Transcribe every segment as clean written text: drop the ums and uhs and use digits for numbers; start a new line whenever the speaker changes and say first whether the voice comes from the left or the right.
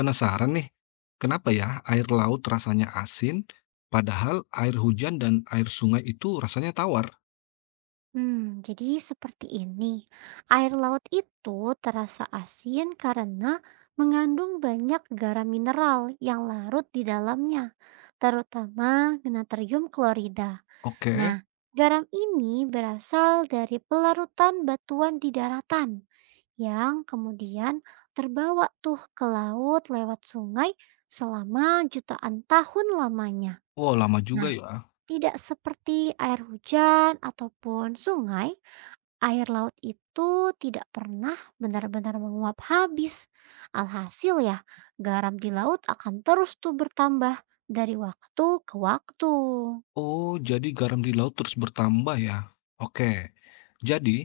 left: Penasaran nih, kenapa ya air laut rasanya asin, padahal air hujan dan air sungai itu rasanya tawar?
right: Jadi seperti ini. Air laut itu terasa asin karena mengandung banyak garam mineral yang larut di dalamnya, terutama natrium klorida. Nah,
left: Oke,
right: garam ini berasal dari pelarutan batuan di daratan yang kemudian terbawa tuh ke laut lewat sungai selama jutaan tahun lamanya.
left: oh lama juga
right: Nah,
left: ya.
right: tidak seperti air hujan ataupun sungai, air laut itu tidak pernah benar-benar menguap habis. Alhasil ya, garam di laut akan terus tuh bertambah dari waktu ke waktu.
left: Oh, jadi garam di laut terus bertambah ya? Oke, jadi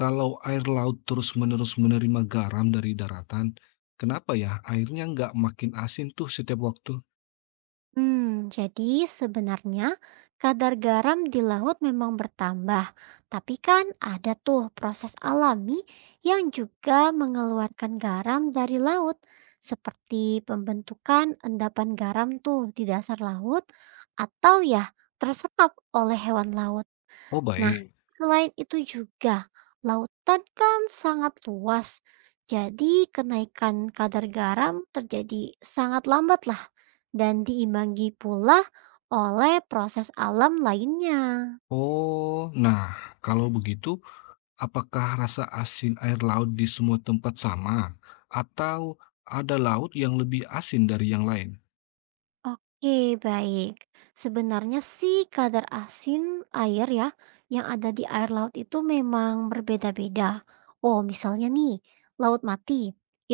left: kalau air laut terus-menerus menerima garam dari daratan, kenapa ya airnya nggak makin asin tuh setiap waktu?
right: Jadi sebenarnya kadar garam di laut memang bertambah, tapi kan ada tuh proses alami yang juga mengeluarkan garam dari laut, seperti pembentukan endapan garam tuh di dasar laut atau ya terserap oleh hewan laut.
left: Oh,
right: Nah,
left: baik.
right: selain itu juga, lautan kan sangat luas. Jadi, kenaikan kadar garam terjadi sangat lambat lah dan diimbangi pula oleh proses alam lainnya.
left: Oh, nah kalau begitu, apakah rasa asin air laut di semua tempat sama? Atau ada laut yang lebih asin dari yang lain?
right: Oke, baik. Sebenarnya sih kadar asin air ya yang ada di air laut itu memang berbeda-beda. Oh, misalnya nih, Laut Mati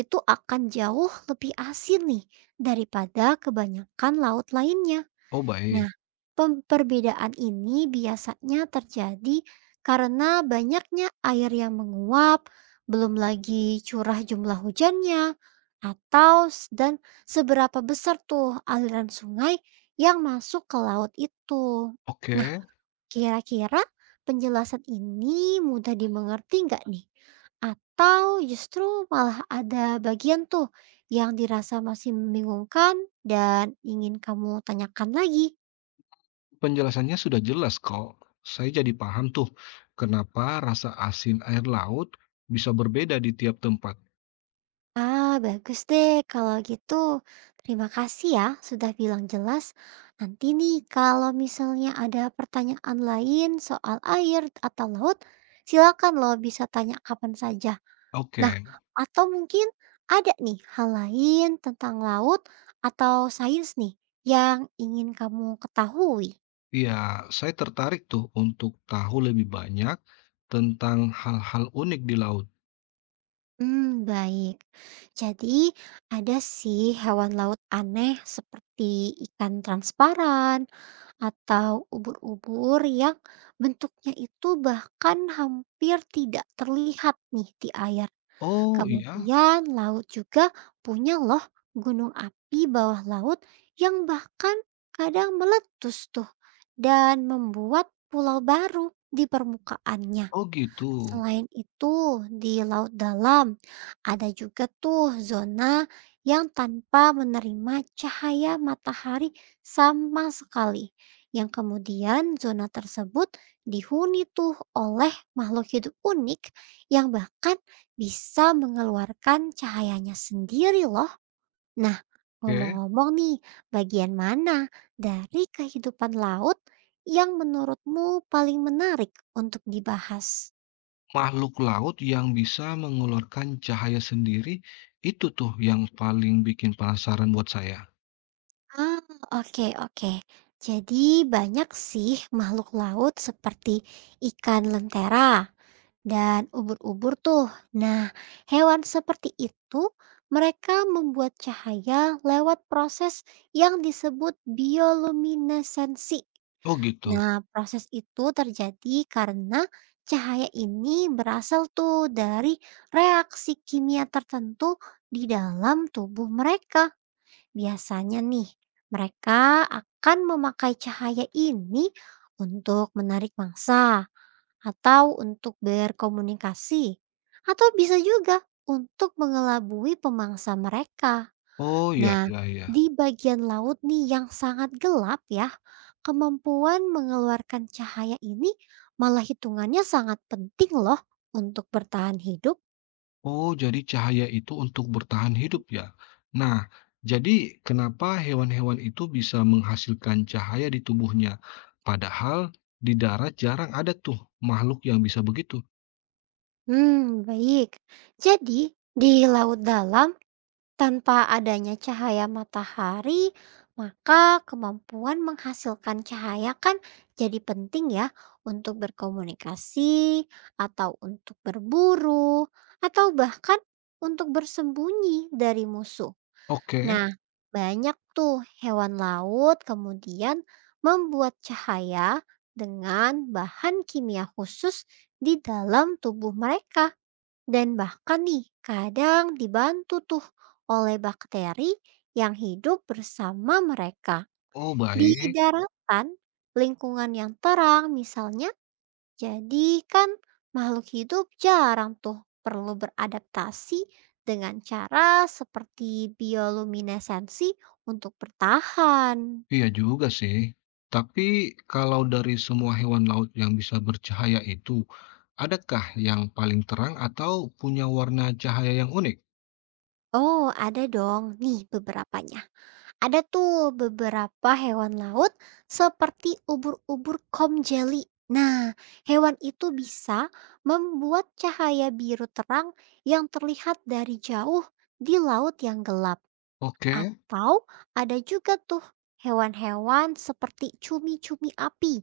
right: itu akan jauh lebih asin nih daripada kebanyakan laut lainnya.
left: Oh
right: Nah,
left: baik,
right: perbedaan ini biasanya terjadi karena banyaknya air yang menguap, belum lagi curah jumlah hujannya, atau dan seberapa besar tuh aliran sungai yang masuk ke laut itu. Nah,
left: oke.
right: kira-kira penjelasan ini mudah dimengerti nggak nih? Atau justru malah ada bagian tuh yang dirasa masih membingungkan dan ingin kamu tanyakan lagi?
left: Penjelasannya sudah jelas kok. Saya jadi paham tuh kenapa rasa asin air laut bisa berbeda di tiap tempat.
right: Ah, bagus deh. Kalau gitu, terima kasih ya sudah bilang jelas. Nanti nih, kalau misalnya ada pertanyaan lain soal air atau laut, silakan loh bisa tanya kapan saja. Nah,
left: Oke,
right: atau mungkin ada nih hal lain tentang laut atau sains nih yang ingin kamu ketahui.
left: iya saya tertarik tuh untuk tahu lebih banyak tentang hal-hal unik di laut.
right: Baik. Jadi, ada sih hewan laut aneh seperti ikan transparan, atau ubur-ubur yang bentuknya itu bahkan hampir tidak terlihat nih di air.
left: Oh iya,
right: Kemudian laut juga punya loh gunung api bawah laut yang bahkan kadang meletus tuh dan membuat pulau baru di permukaannya.
left: oh gitu.
right: Selain itu, di laut dalam ada juga tuh zona yang tanpa menerima cahaya matahari sama sekali. Yang kemudian zona tersebut dihuni tuh oleh makhluk hidup unik yang bahkan bisa mengeluarkan cahayanya sendiri loh. Nah,
left: Oke.
right: ngomong-ngomong nih, bagian mana dari kehidupan laut yang menurutmu paling menarik untuk dibahas?
left: Makhluk laut yang bisa mengeluarkan cahaya sendiri, itu tuh yang paling bikin penasaran buat saya.
right: Ah, oke, oke. Jadi banyak sih makhluk laut seperti ikan lentera dan ubur-ubur tuh. Nah, hewan seperti itu mereka membuat cahaya lewat proses yang disebut bioluminesensi.
left: Oh gitu?
right: Nah, proses itu terjadi karena cahaya ini berasal tuh dari reaksi kimia tertentu di dalam tubuh mereka. Biasanya nih, mereka akan memakai cahaya ini untuk menarik mangsa atau untuk berkomunikasi atau bisa juga untuk mengelabui pemangsa mereka.
left: Oh ya
right: Nah,
left: ya ya.
right: di bagian laut nih yang sangat gelap ya, kemampuan mengeluarkan cahaya ini malah hitungannya sangat penting loh untuk bertahan hidup.
left: Oh jadi cahaya itu untuk bertahan hidup ya? Nah, jadi kenapa hewan-hewan itu bisa menghasilkan cahaya di tubuhnya? Padahal di darat jarang ada tuh makhluk yang bisa begitu.
right: Baik. Jadi, di laut dalam tanpa adanya cahaya matahari, maka kemampuan menghasilkan cahaya kan jadi penting ya untuk berkomunikasi, atau untuk berburu, atau bahkan untuk bersembunyi dari musuh.
left: Oke.
right: Nah, banyak tuh hewan laut kemudian membuat cahaya dengan bahan kimia khusus di dalam tubuh mereka. Dan bahkan nih, kadang dibantu tuh oleh bakteri yang hidup bersama mereka.
left: Oh
right: Di
left: baik.
right: daratan, lingkungan yang terang misalnya, jadi kan makhluk hidup jarang tuh perlu beradaptasi dengan cara seperti bioluminesensi untuk bertahan.
left: Iya juga sih. Tapi kalau dari semua hewan laut yang bisa bercahaya itu, adakah yang paling terang atau punya warna cahaya yang unik?
right: Oh, ada dong nih beberapanya. Ada tuh beberapa hewan laut seperti ubur-ubur jeli. Nah, hewan itu bisa membuat cahaya biru terang yang terlihat dari jauh di laut yang gelap.
left: Oke,
right: Atau ada juga tuh hewan-hewan seperti cumi-cumi api.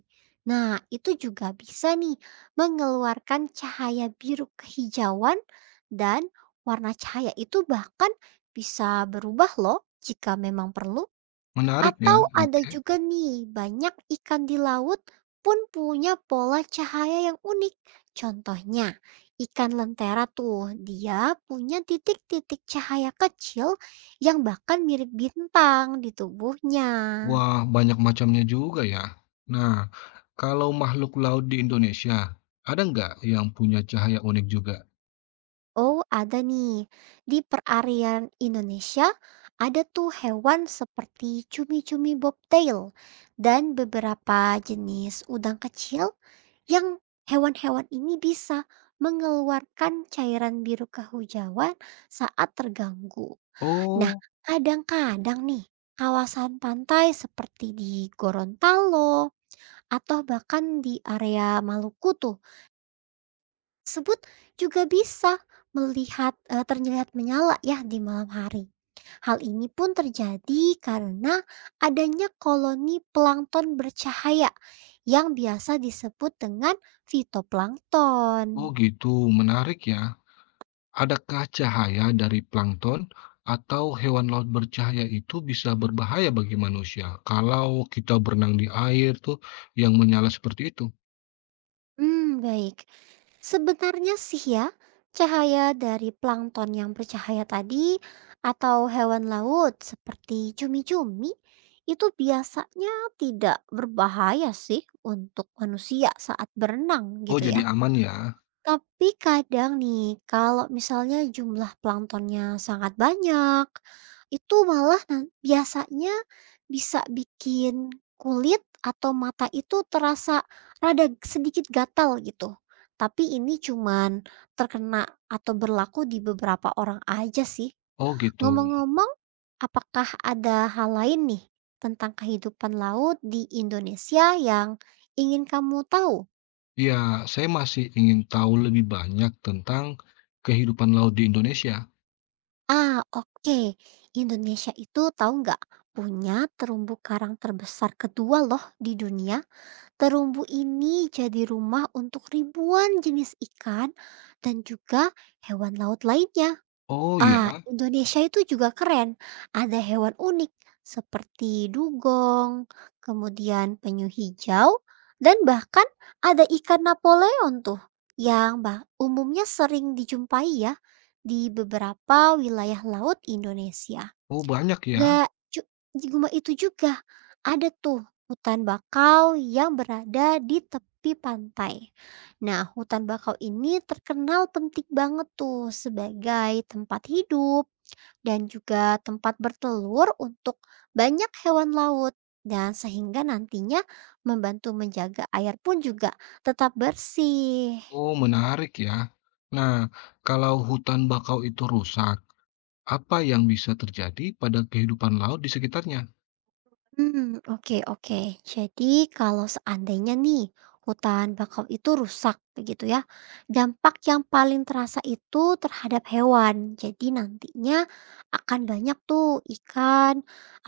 right: Nah, itu juga bisa nih mengeluarkan cahaya biru kehijauan dan warna cahaya itu bahkan bisa berubah loh jika memang perlu.
left: menarik ya.
right: Atau ada
left: Oke.
right: juga nih, banyak ikan di laut pun punya pola cahaya yang unik. Contohnya, ikan lentera tuh, dia punya titik-titik cahaya kecil yang bahkan mirip bintang di tubuhnya.
left: Wah, banyak macamnya juga ya. Nah, kalau makhluk laut di Indonesia, ada nggak yang punya cahaya unik juga?
right: Oh, ada nih, di perarian Indonesia ada tuh hewan seperti cumi-cumi bobtail dan beberapa jenis udang kecil yang hewan-hewan ini bisa mengeluarkan cairan biru kehujauan saat terganggu. Nah,
left: Oh,
right: kadang-kadang nih, kawasan pantai seperti di Gorontalo atau bahkan di area Maluku tuh, sebut juga bisa terlihat menyala ya di malam hari. Hal ini pun terjadi karena adanya koloni plankton bercahaya yang biasa disebut dengan fitoplankton.
left: oh gitu, menarik ya. Adakah cahaya dari plankton atau hewan laut bercahaya itu bisa berbahaya bagi manusia kalau kita berenang di air tuh yang menyala seperti itu?
right: Baik. Sebenarnya sih ya, cahaya dari plankton yang bercahaya tadi atau hewan laut seperti cumi-cumi itu biasanya tidak berbahaya sih untuk manusia saat berenang
left: Oh,
right: gitu
left: jadi
right: ya.
left: aman ya?
right: Tapi kadang nih, kalau misalnya jumlah planktonnya sangat banyak, itu malah biasanya bisa bikin kulit atau mata itu terasa rada sedikit gatal gitu. Tapi ini cuman terkena atau berlaku di beberapa orang aja sih.
left: Oh, gitu.
right: Ngomong-ngomong, apakah ada hal lain nih tentang kehidupan laut di Indonesia yang ingin kamu tahu?
left: Ya, saya masih ingin tahu lebih banyak tentang kehidupan laut di Indonesia.
right: Ah, oke. Indonesia itu tahu nggak punya terumbu karang terbesar kedua loh di dunia. Terumbu ini jadi rumah untuk ribuan jenis ikan dan juga hewan laut lainnya.
left: Oh
right: Ah,
left: ya,
right: Indonesia itu juga keren. Ada hewan unik seperti dugong, kemudian penyu hijau, dan bahkan ada ikan Napoleon tuh yang umumnya sering dijumpai ya di beberapa wilayah laut Indonesia.
left: oh banyak ya.
right: Gak cu di Guma itu juga ada tuh hutan bakau yang berada di tepi pantai. Nah, hutan bakau ini terkenal penting banget tuh sebagai tempat hidup dan juga tempat bertelur untuk banyak hewan laut. Dan sehingga nantinya membantu menjaga air pun juga tetap bersih.
left: Oh, menarik ya. Nah, kalau hutan bakau itu rusak, apa yang bisa terjadi pada kehidupan laut di sekitarnya?
right: Oke, oke. Jadi kalau seandainya nih hutan bakau itu rusak begitu ya, dampak yang paling terasa itu terhadap hewan. Jadi nantinya akan banyak tuh ikan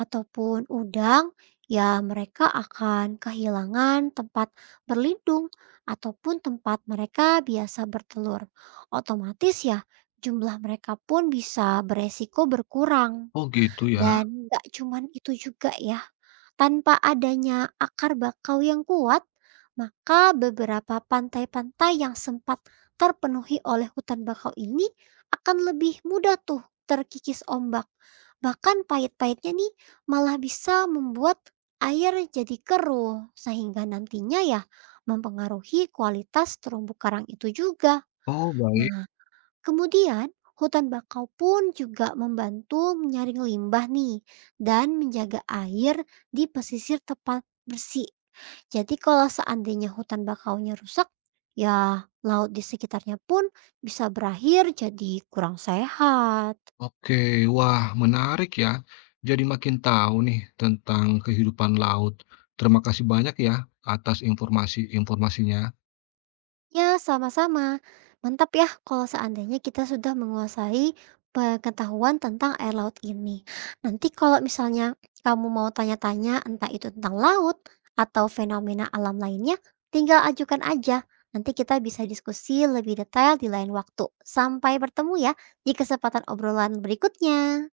right: ataupun udang ya mereka akan kehilangan tempat berlindung ataupun tempat mereka biasa bertelur. Otomatis ya jumlah mereka pun bisa beresiko berkurang.
left: Oh, gitu ya.
right: Dan nggak cuman itu juga ya tanpa adanya akar bakau yang kuat, maka beberapa pantai-pantai yang sempat terpenuhi oleh hutan bakau ini akan lebih mudah tuh terkikis ombak. Bahkan pahit-pahitnya nih malah bisa membuat air jadi keruh sehingga nantinya ya mempengaruhi kualitas terumbu karang itu juga.
left: Oh, baik.
right: Kemudian, hutan bakau pun juga membantu menyaring limbah nih dan menjaga air di pesisir tepat bersih. Jadi kalau seandainya hutan bakaunya rusak, ya laut di sekitarnya pun bisa berakhir jadi kurang sehat.
left: Oke, wah menarik ya. Jadi makin tahu nih tentang kehidupan laut. Terima kasih banyak ya atas informasi-informasinya.
right: Ya, sama-sama. Mantap ya kalau seandainya kita sudah menguasai pengetahuan tentang air laut ini. Nanti kalau misalnya kamu mau tanya-tanya entah itu tentang laut atau fenomena alam lainnya, tinggal ajukan aja. Nanti kita bisa diskusi lebih detail di lain waktu. Sampai bertemu ya di kesempatan obrolan berikutnya.